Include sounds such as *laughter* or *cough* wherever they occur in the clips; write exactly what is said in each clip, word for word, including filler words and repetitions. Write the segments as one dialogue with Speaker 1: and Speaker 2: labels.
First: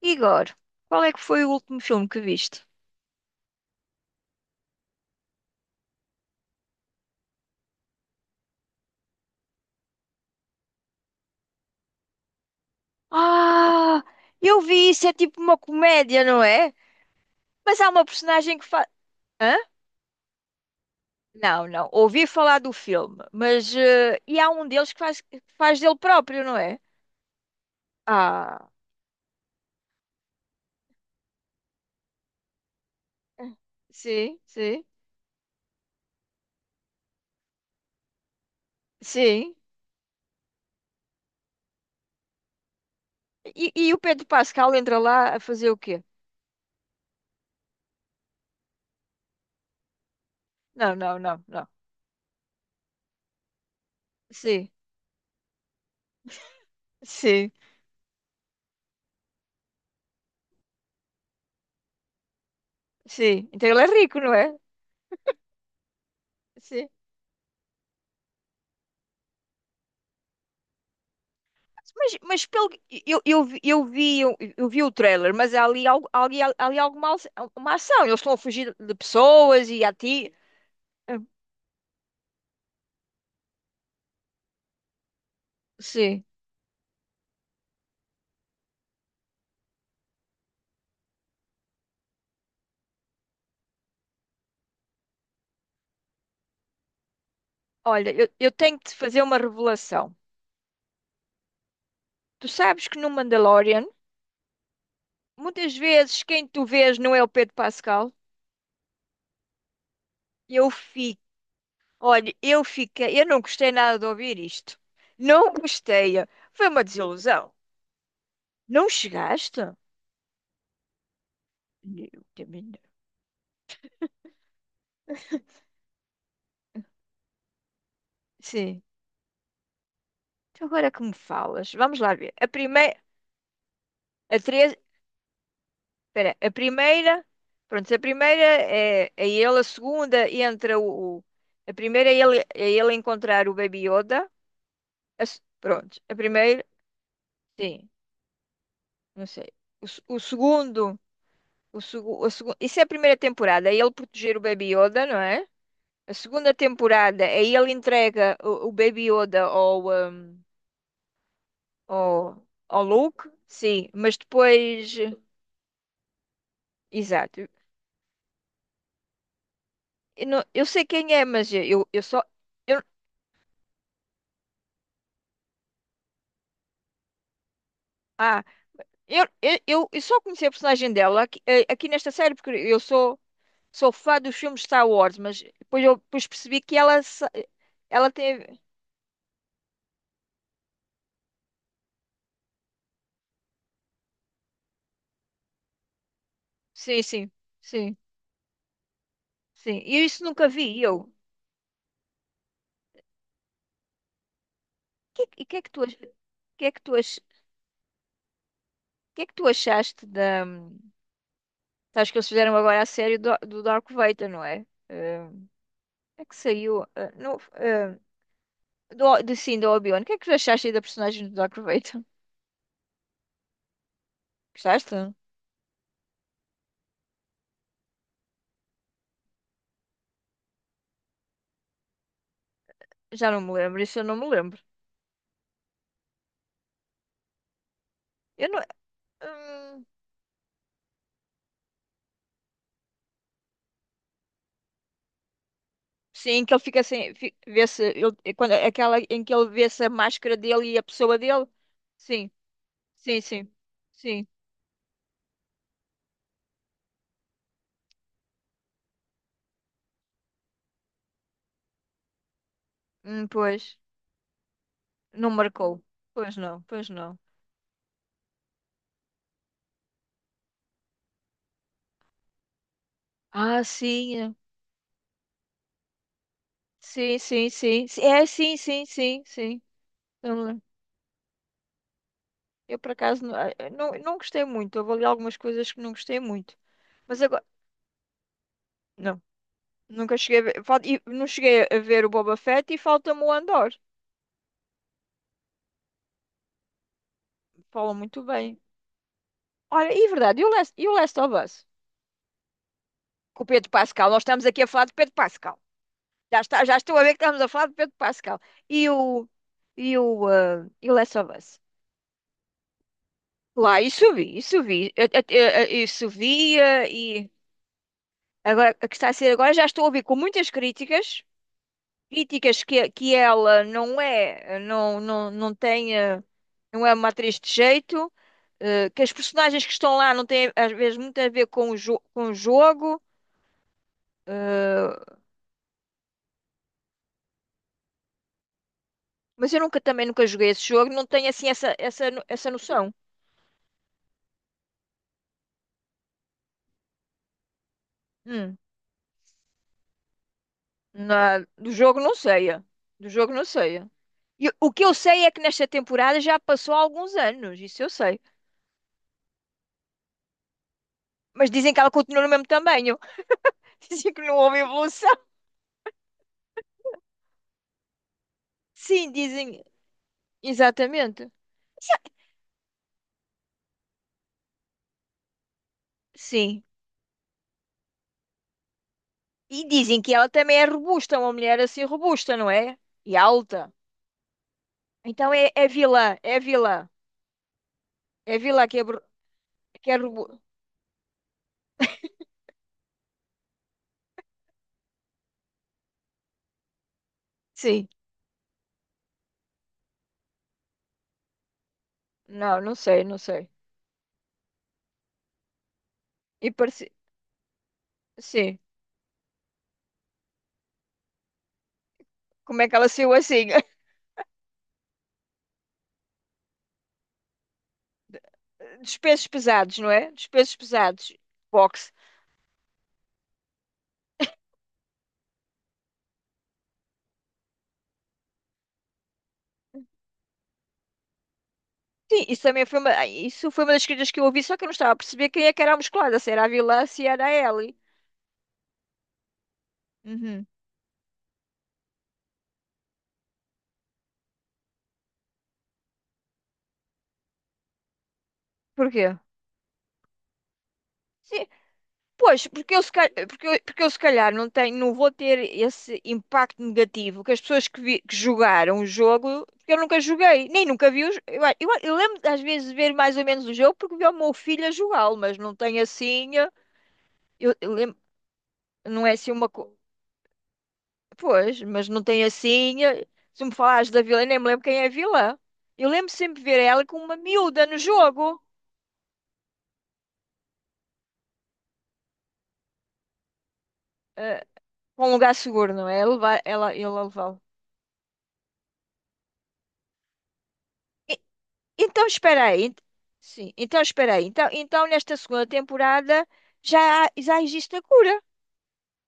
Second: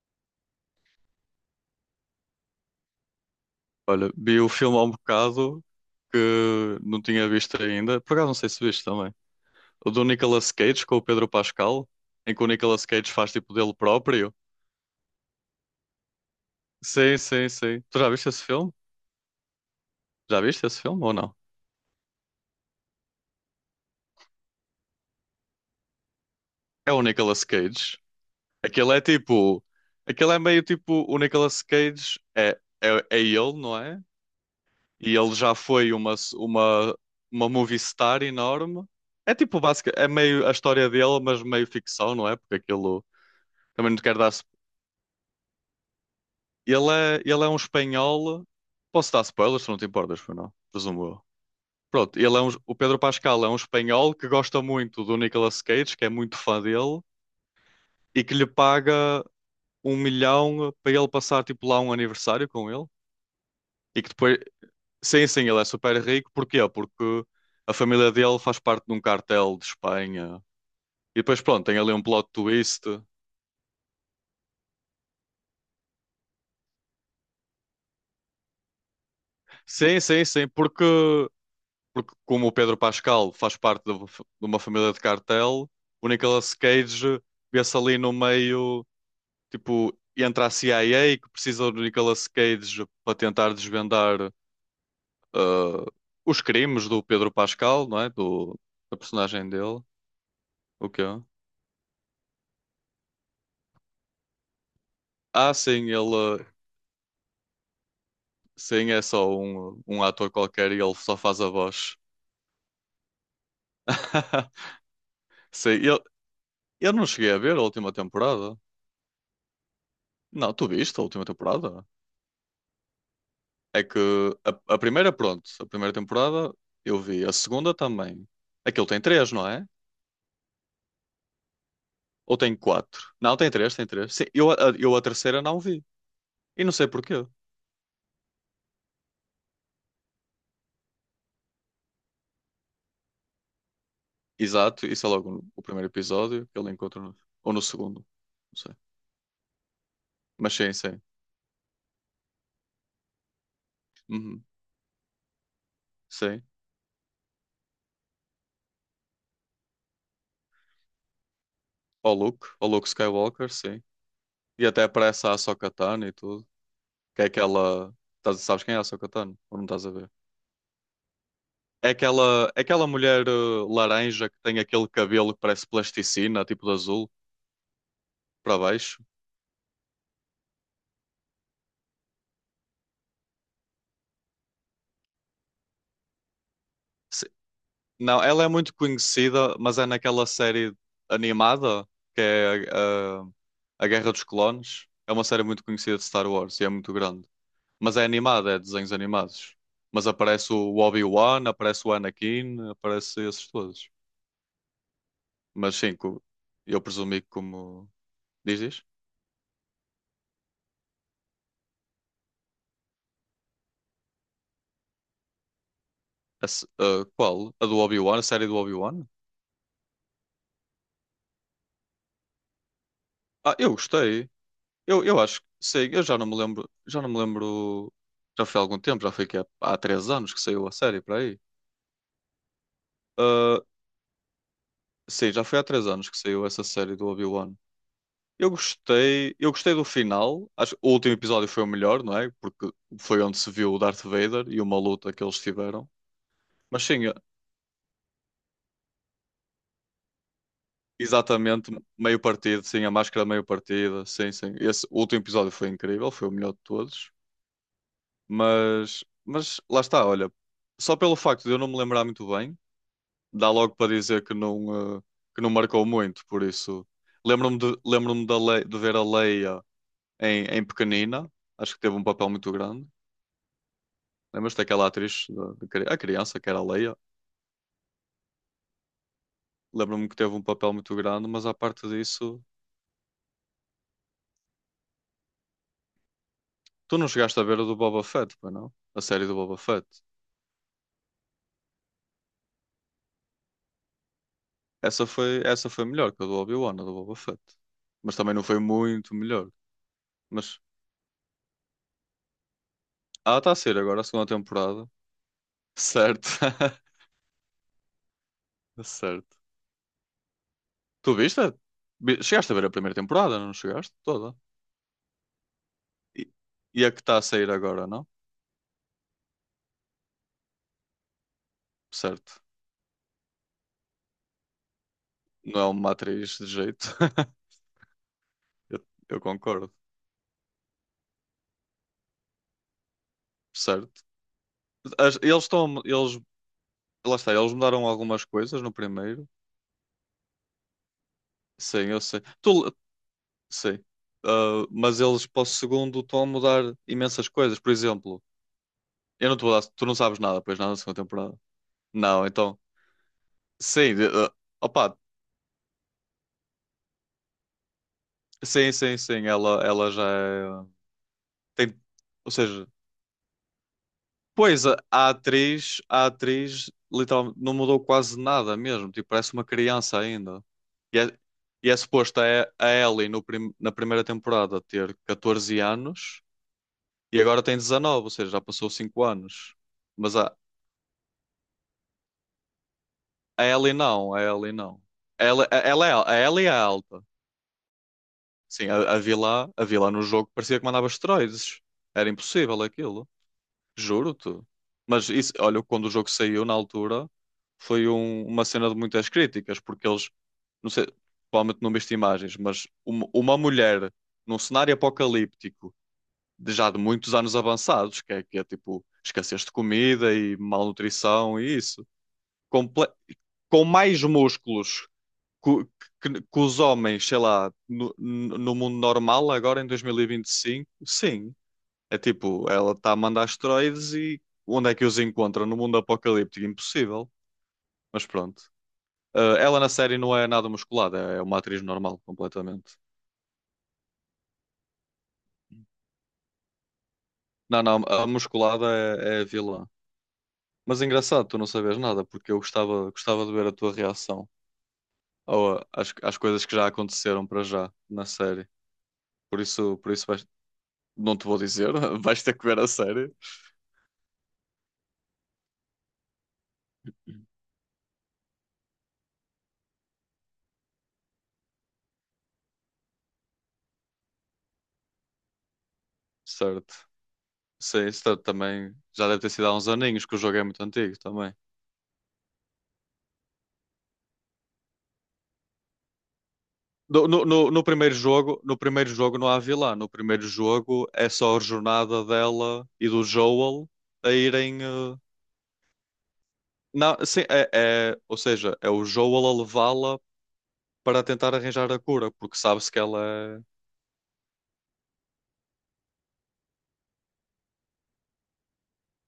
Speaker 1: Igor, qual é que foi o último filme que viste?
Speaker 2: Olha, vi o filme há um bocado que não tinha visto ainda. Por acaso não sei se viste também. O do Nicolas Cage com o Pedro Pascal, em que o Nicolas Cage faz tipo dele
Speaker 1: Ah,
Speaker 2: próprio.
Speaker 1: eu vi isso, é tipo uma comédia, não é?
Speaker 2: Sim, sim,
Speaker 1: Mas
Speaker 2: sim.
Speaker 1: há
Speaker 2: Tu
Speaker 1: uma
Speaker 2: já viste esse
Speaker 1: personagem que
Speaker 2: filme?
Speaker 1: faz. Hã?
Speaker 2: Já viste esse filme ou não?
Speaker 1: Não, não. Ouvi falar do filme, mas, eh, e há um deles que faz, que faz dele próprio, não é?
Speaker 2: É o Nicolas Cage.
Speaker 1: Ah,
Speaker 2: Aquele é tipo. Aquele é meio tipo. O Nicolas Cage é, é, é ele, não é?
Speaker 1: sim, sim,
Speaker 2: E ele já foi uma, uma, uma movie star enorme. É
Speaker 1: sim.
Speaker 2: tipo, básica, é meio a história dele, mas meio ficção, não é? Porque aquilo.
Speaker 1: E,
Speaker 2: Também
Speaker 1: e
Speaker 2: não
Speaker 1: o
Speaker 2: te quero
Speaker 1: Pedro
Speaker 2: dar.
Speaker 1: Pascal entra lá a fazer o quê?
Speaker 2: Ele é, ele é um espanhol. Posso dar spoilers, se não te importas, foi não?
Speaker 1: Não,
Speaker 2: Presumo
Speaker 1: não,
Speaker 2: eu.
Speaker 1: não, não.
Speaker 2: Pronto, ele é um, o Pedro Pascal é um espanhol que gosta
Speaker 1: Sim,
Speaker 2: muito do Nicolas Cage, que é muito fã dele,
Speaker 1: sim,
Speaker 2: e que lhe paga um milhão para ele passar tipo lá um aniversário com ele.
Speaker 1: sim. Então ele é
Speaker 2: E que
Speaker 1: rico, não
Speaker 2: depois.
Speaker 1: é?
Speaker 2: Sim, sim, ele é super rico. Porquê?
Speaker 1: Sim.
Speaker 2: Porque a família dele faz parte de um cartel de Espanha. E depois, pronto, tem ali um
Speaker 1: Mas,
Speaker 2: plot
Speaker 1: mas pelo
Speaker 2: twist.
Speaker 1: eu, eu, vi- eu vi eu, eu vi o trailer, mas há ali algo ali, há- ali alguma ace- uma ação. Eles estão a fugir de pessoas e a
Speaker 2: Sim, sim,
Speaker 1: ti.
Speaker 2: sim, porque
Speaker 1: Ah,
Speaker 2: porque como o Pedro Pascal faz parte de de uma família de cartel, o
Speaker 1: sim.
Speaker 2: Nicolas Cage vê-se ali no meio, tipo, entre a C I A que precisa do Nicolas Cage para tentar desvendar ah, os crimes do Pedro Pascal, não é?
Speaker 1: Olha, eu, eu
Speaker 2: Do,
Speaker 1: tenho que te
Speaker 2: da
Speaker 1: fazer uma
Speaker 2: personagem dele.
Speaker 1: revelação.
Speaker 2: O quê?
Speaker 1: Tu sabes que no Mandalorian,
Speaker 2: Ah,
Speaker 1: muitas
Speaker 2: sim, ele
Speaker 1: vezes quem tu vês não é o Pedro Pascal.
Speaker 2: sim, é só um, um ator
Speaker 1: Eu
Speaker 2: qualquer e ele só
Speaker 1: fico,
Speaker 2: faz a voz.
Speaker 1: olha, eu fiquei, eu não gostei nada de ouvir
Speaker 2: *laughs*
Speaker 1: isto. Não
Speaker 2: Sim, eu,
Speaker 1: gostei. Foi uma
Speaker 2: eu não cheguei a
Speaker 1: desilusão.
Speaker 2: ver a última temporada.
Speaker 1: Não chegaste?
Speaker 2: Não, tu viste a última temporada?
Speaker 1: Eu também não.
Speaker 2: É que a, a primeira, pronto, a primeira temporada eu vi, a segunda também.
Speaker 1: Sim.
Speaker 2: Aquilo tem três, não é?
Speaker 1: Então agora que me falas, vamos lá ver.
Speaker 2: Ou
Speaker 1: A
Speaker 2: tem
Speaker 1: primeira,
Speaker 2: quatro? Não, tem três, tem três. Sim,
Speaker 1: a
Speaker 2: eu, a,
Speaker 1: três,
Speaker 2: eu a terceira não vi.
Speaker 1: espera, a
Speaker 2: E não sei porquê.
Speaker 1: primeira, pronto, a primeira é, é ele, a segunda entra o, o- a primeira é ele, é ele, encontrar o Baby Yoda.
Speaker 2: Exato, isso é
Speaker 1: A
Speaker 2: logo
Speaker 1: se-
Speaker 2: no, o primeiro
Speaker 1: pronto, a
Speaker 2: episódio que
Speaker 1: primeira,
Speaker 2: ele encontra, no- ou no
Speaker 1: sim,
Speaker 2: segundo. Não sei.
Speaker 1: não sei. O, se- o
Speaker 2: Mas sim,
Speaker 1: segundo,
Speaker 2: sim.
Speaker 1: o, segu- a segu- isso é a primeira temporada, é ele proteger o
Speaker 2: Uhum,
Speaker 1: Baby Yoda, não é? A
Speaker 2: sim.
Speaker 1: segunda temporada é ele entrega o, o Baby Yoda ao, hum,
Speaker 2: O
Speaker 1: ao,
Speaker 2: Luke, o
Speaker 1: ao
Speaker 2: Luke
Speaker 1: Luke,
Speaker 2: Skywalker, sim.
Speaker 1: sim, mas
Speaker 2: E até
Speaker 1: depois,
Speaker 2: aparece a Ahsoka Tano e tudo. Que é
Speaker 1: exato.
Speaker 2: aquela. Tás- Sabes quem é a Ahsoka Tano? Ou não estás a ver?
Speaker 1: Eu, não- eu sei quem é, mas eu, eu
Speaker 2: É
Speaker 1: eu só.
Speaker 2: aquela, é
Speaker 1: Eu,
Speaker 2: aquela mulher uh, laranja que tem aquele cabelo que parece plasticina, tipo de azul,
Speaker 1: ah,
Speaker 2: para baixo.
Speaker 1: eu, eu, eu eu só conheci a personagem dela aqui, eh, aqui nesta série, porque eu sou, sou, fã dos filmes de Star Wars, mas depois eu depois percebi que ela, sa-
Speaker 2: Se-
Speaker 1: ela
Speaker 2: Não, ela é
Speaker 1: teve.
Speaker 2: muito conhecida, mas é naquela série animada que é uh, A Guerra dos Clones. É uma série muito conhecida de Star Wars e é muito
Speaker 1: Sim,
Speaker 2: grande.
Speaker 1: sim, sim,
Speaker 2: Mas é animada, é desenhos animados.
Speaker 1: sim. E
Speaker 2: Mas
Speaker 1: isso nunca
Speaker 2: aparece o
Speaker 1: vi eu.
Speaker 2: Obi-Wan, aparece o Anakin, aparece esses todos.
Speaker 1: Que- E o que é que
Speaker 2: Mas
Speaker 1: tu,
Speaker 2: sim,
Speaker 1: ach-
Speaker 2: co-
Speaker 1: que é
Speaker 2: eu
Speaker 1: que tu, ach-
Speaker 2: presumi que como. Dizes?
Speaker 1: que é que tu achaste da. Sabes que eles fizeram agora a série do, do Darth Vader, não é? Eh, é que
Speaker 2: A se-
Speaker 1: saiu.
Speaker 2: uh,
Speaker 1: Eh, não,
Speaker 2: Qual? A do
Speaker 1: eh,
Speaker 2: Obi-Wan? A série do Obi-Wan?
Speaker 1: do, de, sim, do Obi-Wan. O que é que tu achaste aí da personagem do Darth Vader?
Speaker 2: Ah, eu gostei. Eu,
Speaker 1: Gostaste?
Speaker 2: eu acho que sei, eu já não me lembro, já não me lembro, já foi há algum tempo, já foi que há, há três anos que saiu a série para aí.
Speaker 1: Já não me
Speaker 2: Ah,
Speaker 1: lembro, isso eu não me lembro.
Speaker 2: sim, já foi há três anos que saiu essa série do Obi-Wan.
Speaker 1: Eu
Speaker 2: Eu
Speaker 1: não.
Speaker 2: gostei, eu gostei do
Speaker 1: hum,
Speaker 2: final. Acho que o último episódio foi o melhor, não é? Porque foi onde se viu o Darth Vader e uma luta que eles tiveram.
Speaker 1: sim, que ele fica
Speaker 2: Mas sim,
Speaker 1: sem fi- vê-se, ele- é quando, é aquela em que ele vê-se a máscara dele e a pessoa dele.
Speaker 2: exatamente, meio
Speaker 1: Sim,
Speaker 2: partido, sim, a
Speaker 1: sim,
Speaker 2: máscara meio
Speaker 1: sim,
Speaker 2: partida,
Speaker 1: sim.
Speaker 2: sim, sim. Esse último episódio foi incrível, foi o melhor de todos. Mas, mas lá está, olha, só pelo facto de eu não me lembrar muito bem
Speaker 1: Hum,
Speaker 2: dá logo
Speaker 1: pois,
Speaker 2: para dizer que não, eh,
Speaker 1: não
Speaker 2: que não
Speaker 1: marcou.
Speaker 2: marcou muito,
Speaker 1: Pois
Speaker 2: por
Speaker 1: não,
Speaker 2: isso
Speaker 1: pois não.
Speaker 2: lembro-me de, lembro-me da Le- de ver a Leia em, em pequenina, acho que teve um papel muito grande.
Speaker 1: Ah, sim, é.
Speaker 2: Lembras-te daquela atriz, da- da cri- a criança que era a Leia?
Speaker 1: Sim, sim, sim. Sim, é, sim, sim, sim, sim.
Speaker 2: Lembro-me que teve
Speaker 1: Eu,
Speaker 2: um
Speaker 1: me lembro.
Speaker 2: papel muito grande, mas à parte disso,
Speaker 1: Eu, por acaso não, eh, não, não gostei muito. Houve ali algumas coisas que não gostei muito.
Speaker 2: tu não
Speaker 1: Mas
Speaker 2: chegaste a
Speaker 1: agora,
Speaker 2: ver a do Boba Fett, pois não? A
Speaker 1: não,
Speaker 2: série do Boba Fett.
Speaker 1: nunca cheguei a ver, fal- e não cheguei a ver o Boba Fett e falta-me o Andor.
Speaker 2: Essa foi, essa foi melhor que a do Obi-Wan, a do Boba Fett.
Speaker 1: Falam
Speaker 2: Mas
Speaker 1: muito
Speaker 2: também não
Speaker 1: bem.
Speaker 2: foi muito melhor.
Speaker 1: Olha, e é verdade, e o
Speaker 2: Mas,
Speaker 1: Last, e o Last of Us?
Speaker 2: ah,
Speaker 1: Com o
Speaker 2: está a
Speaker 1: Pedro
Speaker 2: ser agora a
Speaker 1: Pascal, nós
Speaker 2: segunda
Speaker 1: estamos aqui a falar
Speaker 2: temporada.
Speaker 1: de Pedro Pascal.
Speaker 2: Certo.
Speaker 1: Já está, já estou a
Speaker 2: *laughs*
Speaker 1: ver que estamos a falar de Pedro Pascal. E o,
Speaker 2: Certo.
Speaker 1: e o, ah, e o
Speaker 2: Tu
Speaker 1: Last of
Speaker 2: viste?
Speaker 1: Us?
Speaker 2: Vi- Chegaste a ver a primeira temporada, não
Speaker 1: Lá,
Speaker 2: chegaste?
Speaker 1: isso
Speaker 2: Toda.
Speaker 1: vi, isso vi. Eu- eu- eu- Isso
Speaker 2: E, e
Speaker 1: via
Speaker 2: a que está a
Speaker 1: e
Speaker 2: sair agora, não?
Speaker 1: agora, a que está a ser agora, já estou a ouvir com muitas críticas,
Speaker 2: Certo.
Speaker 1: críticas que, que ela não é, não, não, não
Speaker 2: Não é uma
Speaker 1: tem, ah,
Speaker 2: atriz de
Speaker 1: não
Speaker 2: jeito.
Speaker 1: é uma atriz de
Speaker 2: *laughs*
Speaker 1: jeito,
Speaker 2: Eu,
Speaker 1: eh, que as
Speaker 2: eu
Speaker 1: personagens
Speaker 2: concordo.
Speaker 1: que estão lá não têm, às vezes, muito a ver com o, jo- com o jogo.
Speaker 2: Certo.
Speaker 1: Ah,
Speaker 2: As- eles estão. Eles, lá está, eles mudaram algumas coisas no primeiro.
Speaker 1: mas eu nunca também nunca joguei esse jogo, não tenho assim essa,
Speaker 2: Sim, eu
Speaker 1: essa,
Speaker 2: sei.
Speaker 1: no- essa
Speaker 2: Tu,
Speaker 1: noção.
Speaker 2: sei. Ah, mas eles para o segundo estão a mudar imensas coisas. Por exemplo,
Speaker 1: Hum,
Speaker 2: eu não te vou dar. Tu não sabes nada, pois nada da segunda temporada.
Speaker 1: na- do jogo não
Speaker 2: Não,
Speaker 1: sei.
Speaker 2: então.
Speaker 1: É. Do jogo não sei. É.
Speaker 2: Sim, de- ah,
Speaker 1: E o que eu
Speaker 2: opa.
Speaker 1: sei é que nesta temporada já passou há alguns anos, isso eu sei.
Speaker 2: Sim, sim, sim. Ela, ela já é.
Speaker 1: Mas dizem que
Speaker 2: Tem,
Speaker 1: ela continua no
Speaker 2: ou
Speaker 1: mesmo
Speaker 2: seja.
Speaker 1: tamanho. *laughs* Dizem que não houve
Speaker 2: Pois, a
Speaker 1: evolução.
Speaker 2: a atriz, a atriz literalmente não mudou quase nada mesmo, tipo,
Speaker 1: Sim,
Speaker 2: parece uma
Speaker 1: dizem.
Speaker 2: criança ainda. E é,
Speaker 1: Exatamente.
Speaker 2: e é suposto a, E- a Ellie no prim- na primeira temporada ter catorze anos
Speaker 1: Sim.
Speaker 2: e agora tem dezenove, ou seja, já passou cinco anos.
Speaker 1: E dizem que
Speaker 2: Mas
Speaker 1: ela
Speaker 2: a,
Speaker 1: também é robusta, uma mulher assim robusta, não é? E
Speaker 2: a
Speaker 1: alta.
Speaker 2: Ellie não, a Ellie não.
Speaker 1: Então
Speaker 2: Ela,
Speaker 1: é,
Speaker 2: a,
Speaker 1: é
Speaker 2: ela é, al-
Speaker 1: vilã,
Speaker 2: A
Speaker 1: é
Speaker 2: Ellie é
Speaker 1: vilã.
Speaker 2: alta.
Speaker 1: É vilã
Speaker 2: Sim,
Speaker 1: que é,
Speaker 2: a, a
Speaker 1: bru-
Speaker 2: vilã, a
Speaker 1: que
Speaker 2: vilã
Speaker 1: é
Speaker 2: no jogo
Speaker 1: robusta.
Speaker 2: parecia que mandava esteroides. Era impossível aquilo. Juro-te. Mas isso, olha, quando o jogo saiu na altura, foi
Speaker 1: Sim.
Speaker 2: um- uma cena de muitas críticas, porque eles, não sei, provavelmente não viste imagens,
Speaker 1: Não,
Speaker 2: mas
Speaker 1: não sei,
Speaker 2: uma,
Speaker 1: não
Speaker 2: uma
Speaker 1: sei.
Speaker 2: mulher num cenário apocalíptico,
Speaker 1: E
Speaker 2: de já de
Speaker 1: parece.
Speaker 2: muitos anos avançados, que é, que é
Speaker 1: Sim.
Speaker 2: tipo escassez de comida e malnutrição e isso,
Speaker 1: Como é que ela
Speaker 2: comple-
Speaker 1: saiu assim?
Speaker 2: com mais músculos que, que- que os homens, sei lá, no, no no mundo
Speaker 1: *laughs* Dos pesos
Speaker 2: normal, agora em
Speaker 1: pesados, não é? Dos pesos
Speaker 2: dois mil e vinte e cinco,
Speaker 1: pesados.
Speaker 2: sim.
Speaker 1: Boxe.
Speaker 2: É tipo, ela está a mandar asteroides e onde é que os encontra? No mundo apocalíptico? Impossível. Mas pronto. Ah, ela na série não é nada musculada, é uma atriz normal,
Speaker 1: Sim, isso também
Speaker 2: completamente.
Speaker 1: foi uma, ai, isso foi uma das críticas que eu ouvi, só que eu não estava a perceber quem é que era a musculada, se era a vilã, se era a
Speaker 2: Não,
Speaker 1: Ellie.
Speaker 2: não, a musculada é, é a vilã.
Speaker 1: Uhum.
Speaker 2: Mas é engraçado, tu não sabes nada, porque eu gostava, gostava de ver a tua reação ao- às, às coisas que já aconteceram para já na série.
Speaker 1: Porquê?
Speaker 2: Por isso, por isso vais- não te vou
Speaker 1: Sim,
Speaker 2: dizer, *laughs* vais ter que
Speaker 1: pois,
Speaker 2: ver a
Speaker 1: porque eu, se calhar,
Speaker 2: série.
Speaker 1: porque eu, porque eu se calhar não tenho, não vou ter esse impacto negativo que as pessoas que, vi- que jogaram o jogo, porque eu nunca joguei, nem nunca vi os, eu, eu, eu lembro às vezes de ver mais ou menos o jogo porque vi o meu filho a jogá-lo, mas não tenho assim, eh,
Speaker 2: Certo.
Speaker 1: eu, eu
Speaker 2: Sim,
Speaker 1: lem-
Speaker 2: isso também
Speaker 1: Não
Speaker 2: já
Speaker 1: é
Speaker 2: deve ter
Speaker 1: assim
Speaker 2: sido
Speaker 1: uma.
Speaker 2: há uns
Speaker 1: co-
Speaker 2: aninhos, que o jogo é muito antigo também.
Speaker 1: Pois, mas não tem assim. eh, Se me falares da vilã, eu nem me lembro quem é a vilã. Eu lembro sempre de ver ela com
Speaker 2: No,
Speaker 1: uma
Speaker 2: no- no- no
Speaker 1: miúda no
Speaker 2: primeiro jogo,
Speaker 1: jogo.
Speaker 2: no primeiro jogo não há vilã. No primeiro jogo é só a jornada dela e do Joel a
Speaker 1: eh,
Speaker 2: irem. eh,
Speaker 1: com um lugar seguro, não é? Levar, ela, ele a
Speaker 2: Não, sim,
Speaker 1: levá-lo.
Speaker 2: é, é- ou seja, é o Joel a levá-la para
Speaker 1: E-
Speaker 2: tentar arranjar a
Speaker 1: Então,
Speaker 2: cura, porque
Speaker 1: espera aí.
Speaker 2: sabe-se que
Speaker 1: ent-
Speaker 2: ela é.
Speaker 1: Sim, então, espera aí. Então, então, nesta segunda temporada já, há- já existe a cura.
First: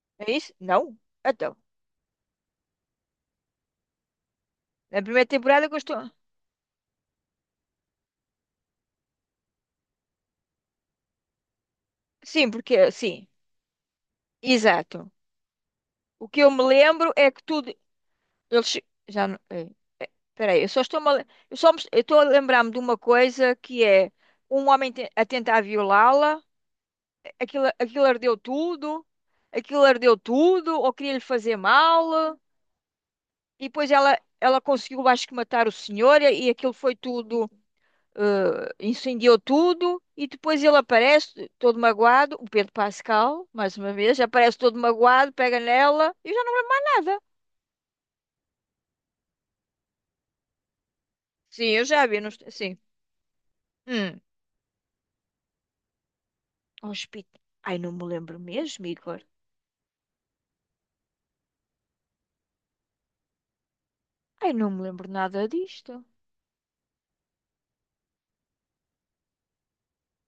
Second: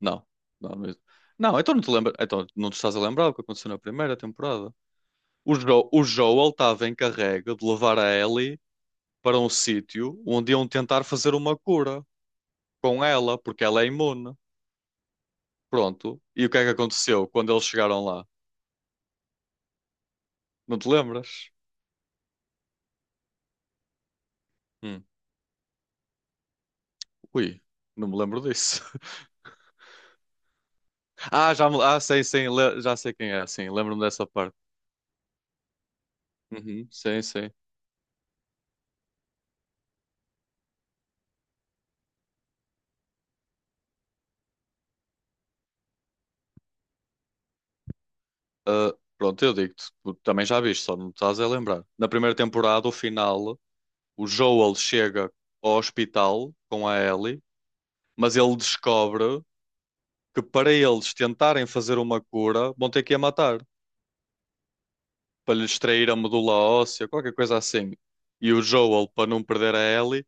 Speaker 2: Não,
Speaker 1: É isso?
Speaker 2: não, não,
Speaker 1: Não? Então,
Speaker 2: não, então não te lembra, então não te estás a lembrar o que aconteceu na primeira temporada.
Speaker 1: na primeira
Speaker 2: O,
Speaker 1: temporada
Speaker 2: Jo-
Speaker 1: gostou.
Speaker 2: o Joel estava encarregue de levar a Ellie para um sítio onde iam tentar fazer uma cura
Speaker 1: Sim, porque.
Speaker 2: com
Speaker 1: Sim,
Speaker 2: ela, porque ela é imune.
Speaker 1: exato.
Speaker 2: Pronto.
Speaker 1: O que
Speaker 2: E
Speaker 1: eu
Speaker 2: o que
Speaker 1: me
Speaker 2: é que
Speaker 1: lembro
Speaker 2: aconteceu
Speaker 1: é que
Speaker 2: quando eles
Speaker 1: tudo.
Speaker 2: chegaram lá?
Speaker 1: Eles já não. É. Peraí, eu
Speaker 2: Não
Speaker 1: só
Speaker 2: te
Speaker 1: estou a, le-
Speaker 2: lembras?
Speaker 1: eu só me- eu estou a lembrar-me de uma coisa que é um homem
Speaker 2: Hum.
Speaker 1: te- a tentar violá-la,
Speaker 2: Ui,
Speaker 1: aquilo, aquilo
Speaker 2: não me
Speaker 1: ardeu
Speaker 2: lembro disso.
Speaker 1: tudo,
Speaker 2: *laughs*
Speaker 1: aquilo ardeu tudo, ou queria-lhe
Speaker 2: Ah,
Speaker 1: fazer
Speaker 2: já me... Ah, sim,
Speaker 1: mal,
Speaker 2: sim, le- já sei quem é,
Speaker 1: e
Speaker 2: sim,
Speaker 1: depois
Speaker 2: lembro-me
Speaker 1: ela,
Speaker 2: dessa parte.
Speaker 1: ela conseguiu, acho que, matar o senhor, e aquilo
Speaker 2: Uhum,
Speaker 1: foi
Speaker 2: sim,
Speaker 1: tudo,
Speaker 2: sim.
Speaker 1: eh, incendiou tudo, e depois ele aparece todo magoado, o Pedro Pascal, mais uma vez, aparece todo magoado, pega nela, e eu já não lembro mais nada.
Speaker 2: Ah, pronto, eu digo-te, tu também já viste, só não te estás a
Speaker 1: Sim, eu
Speaker 2: lembrar.
Speaker 1: já
Speaker 2: Na
Speaker 1: vi, não,
Speaker 2: primeira
Speaker 1: est- sim.
Speaker 2: temporada, o final,
Speaker 1: Hum,
Speaker 2: o Joel chega ao hospital com a
Speaker 1: hospital.
Speaker 2: Ellie,
Speaker 1: Ai, não me
Speaker 2: mas
Speaker 1: lembro
Speaker 2: ele
Speaker 1: mesmo, Igor.
Speaker 2: descobre que para eles tentarem fazer uma cura, vão ter que a matar,
Speaker 1: Ai, não me lembro nada
Speaker 2: para lhe
Speaker 1: disto.
Speaker 2: extrair a medula óssea, qualquer coisa assim. E o Joel, para não perder a Ellie,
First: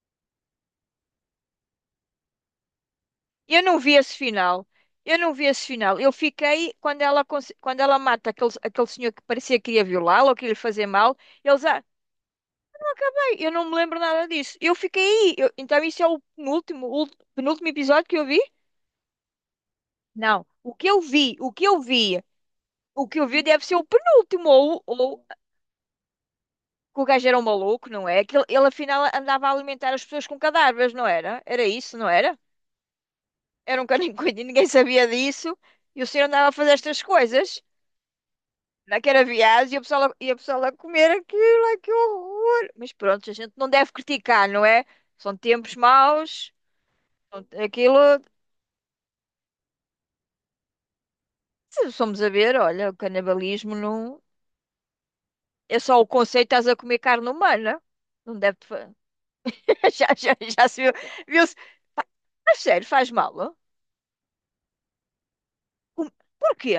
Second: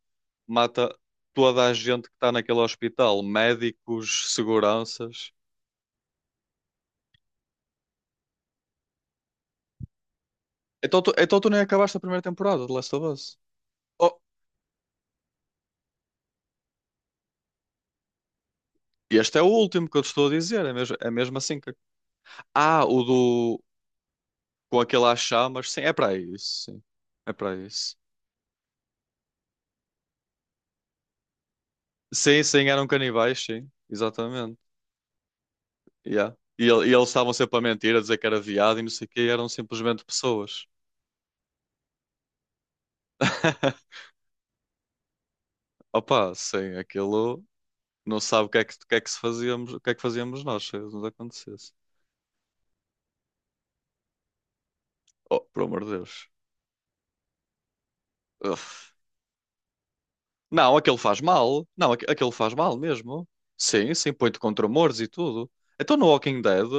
Speaker 2: mata toda a gente que está naquele hospital,
Speaker 1: Eu não vi esse
Speaker 2: médicos,
Speaker 1: final. Eu
Speaker 2: seguranças.
Speaker 1: não vi esse final. Eu fiquei quando ela, cons- quando ela mata aquele, aquele senhor que parecia que ia violá-la ou que ia lhe fazer
Speaker 2: Então tu,
Speaker 1: mal.
Speaker 2: então tu nem
Speaker 1: Eles, ah,
Speaker 2: acabaste a primeira temporada de Last of
Speaker 1: ai,
Speaker 2: Us.
Speaker 1: eu não me lembro
Speaker 2: Oh,
Speaker 1: nada disso. Eu fiquei aí. Eu- então isso é o penúltimo, ul- penúltimo episódio que eu vi?
Speaker 2: este é o último que eu te estou a
Speaker 1: Não.
Speaker 2: dizer,
Speaker 1: O
Speaker 2: é
Speaker 1: que
Speaker 2: mesmo,
Speaker 1: eu
Speaker 2: é
Speaker 1: vi,
Speaker 2: mesmo
Speaker 1: o
Speaker 2: assim
Speaker 1: que
Speaker 2: que.
Speaker 1: eu vi,
Speaker 2: Ah, o
Speaker 1: o que eu vi
Speaker 2: do.
Speaker 1: deve ser o penúltimo.
Speaker 2: Com
Speaker 1: Ou,
Speaker 2: aquele às
Speaker 1: ou
Speaker 2: chamas, sim, é para isso, sim.
Speaker 1: que o gajo
Speaker 2: É
Speaker 1: era um
Speaker 2: para
Speaker 1: maluco,
Speaker 2: isso.
Speaker 1: não é? Que ele, ele afinal andava a alimentar as pessoas com cadáveres, não era? Era isso, não era?
Speaker 2: Sim, sim, eram canibais, sim,
Speaker 1: Era um canicuito e
Speaker 2: exatamente.
Speaker 1: ninguém sabia disso. E o senhor
Speaker 2: Yeah.
Speaker 1: andava a
Speaker 2: E,
Speaker 1: fazer
Speaker 2: ele- e
Speaker 1: estas
Speaker 2: eles estavam sempre a
Speaker 1: coisas.
Speaker 2: mentir, a dizer que era viado e não sei o quê,
Speaker 1: Naquela
Speaker 2: eram
Speaker 1: viagem e a pessoa,
Speaker 2: simplesmente
Speaker 1: lá- e a pessoa
Speaker 2: pessoas.
Speaker 1: lá a comer aquilo, ai que horror. Mas pronto, a gente não
Speaker 2: *laughs*
Speaker 1: deve criticar, não é? São tempos
Speaker 2: Opa,
Speaker 1: maus.
Speaker 2: sim, aquilo
Speaker 1: São- Aquilo,
Speaker 2: não sabe o que é que, o que é que se fazíamos, o que é que fazíamos nós se isso nos acontecesse.
Speaker 1: se somos a ver, olha, o canibalismo não.
Speaker 2: Oh, por
Speaker 1: É
Speaker 2: amor de
Speaker 1: só o
Speaker 2: Deus.
Speaker 1: conceito, estás a comer carne humana. Não deve. te fa-
Speaker 2: Uf.
Speaker 1: *laughs* Já, já, já
Speaker 2: Não,
Speaker 1: se viu.
Speaker 2: aquilo faz
Speaker 1: Viu-se.
Speaker 2: mal. Não,
Speaker 1: Pá,
Speaker 2: aqu- aquilo faz
Speaker 1: a
Speaker 2: mal
Speaker 1: sério, faz
Speaker 2: mesmo.
Speaker 1: mal? Ó?
Speaker 2: Sim, sim, põe-te contra humores e tudo. Então no
Speaker 1: Com-
Speaker 2: Walking Dead,
Speaker 1: Porquê?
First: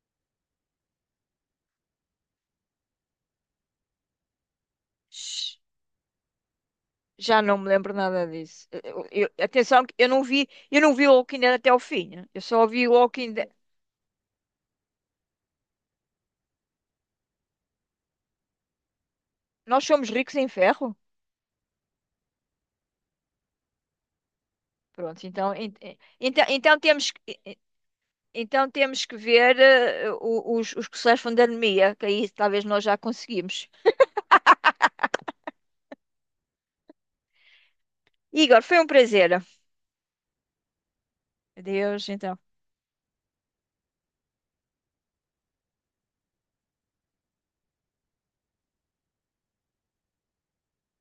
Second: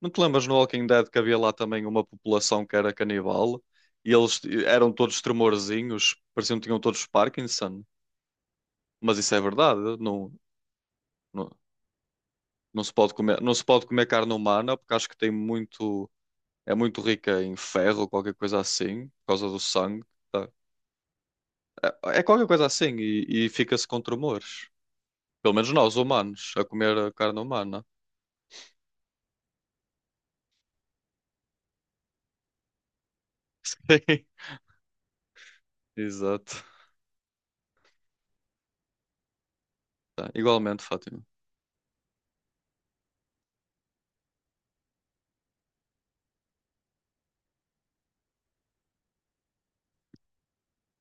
Speaker 2: não te lembras no Walking Dead que havia lá também uma população que era canibal e eles t- eram todos tremorzinhos, pareciam que tinham todos
Speaker 1: Já não me
Speaker 2: Parkinson.
Speaker 1: lembro nada disso. Eu-
Speaker 2: Mas
Speaker 1: eu-
Speaker 2: isso é verdade,
Speaker 1: atenção, que eu não
Speaker 2: não,
Speaker 1: vi, eu não vi o Walking
Speaker 2: não,
Speaker 1: Dead até ao fim. Né? Eu só
Speaker 2: não
Speaker 1: vi o
Speaker 2: se pode
Speaker 1: Walking
Speaker 2: comer,
Speaker 1: Dead.
Speaker 2: não se pode comer carne humana porque acho que tem muito é muito rica em ferro, qualquer coisa assim, por causa do
Speaker 1: Nós
Speaker 2: sangue.
Speaker 1: somos ricos em
Speaker 2: Tá?
Speaker 1: ferro.
Speaker 2: É, é qualquer coisa assim e, e fica-se com tremores.
Speaker 1: Pronto, então,
Speaker 2: Pelo menos
Speaker 1: en-
Speaker 2: nós,
Speaker 1: en- então,
Speaker 2: humanos, a
Speaker 1: então
Speaker 2: comer
Speaker 1: temos
Speaker 2: a
Speaker 1: que,
Speaker 2: carne
Speaker 1: en-
Speaker 2: humana.
Speaker 1: então temos que ver eh, o- os, os que sofrem da anemia, que aí talvez nós já conseguimos.
Speaker 2: *laughs* Exato.
Speaker 1: Igor, foi um prazer.
Speaker 2: Tá, igualmente, Fátima.
Speaker 1: Adeus, então.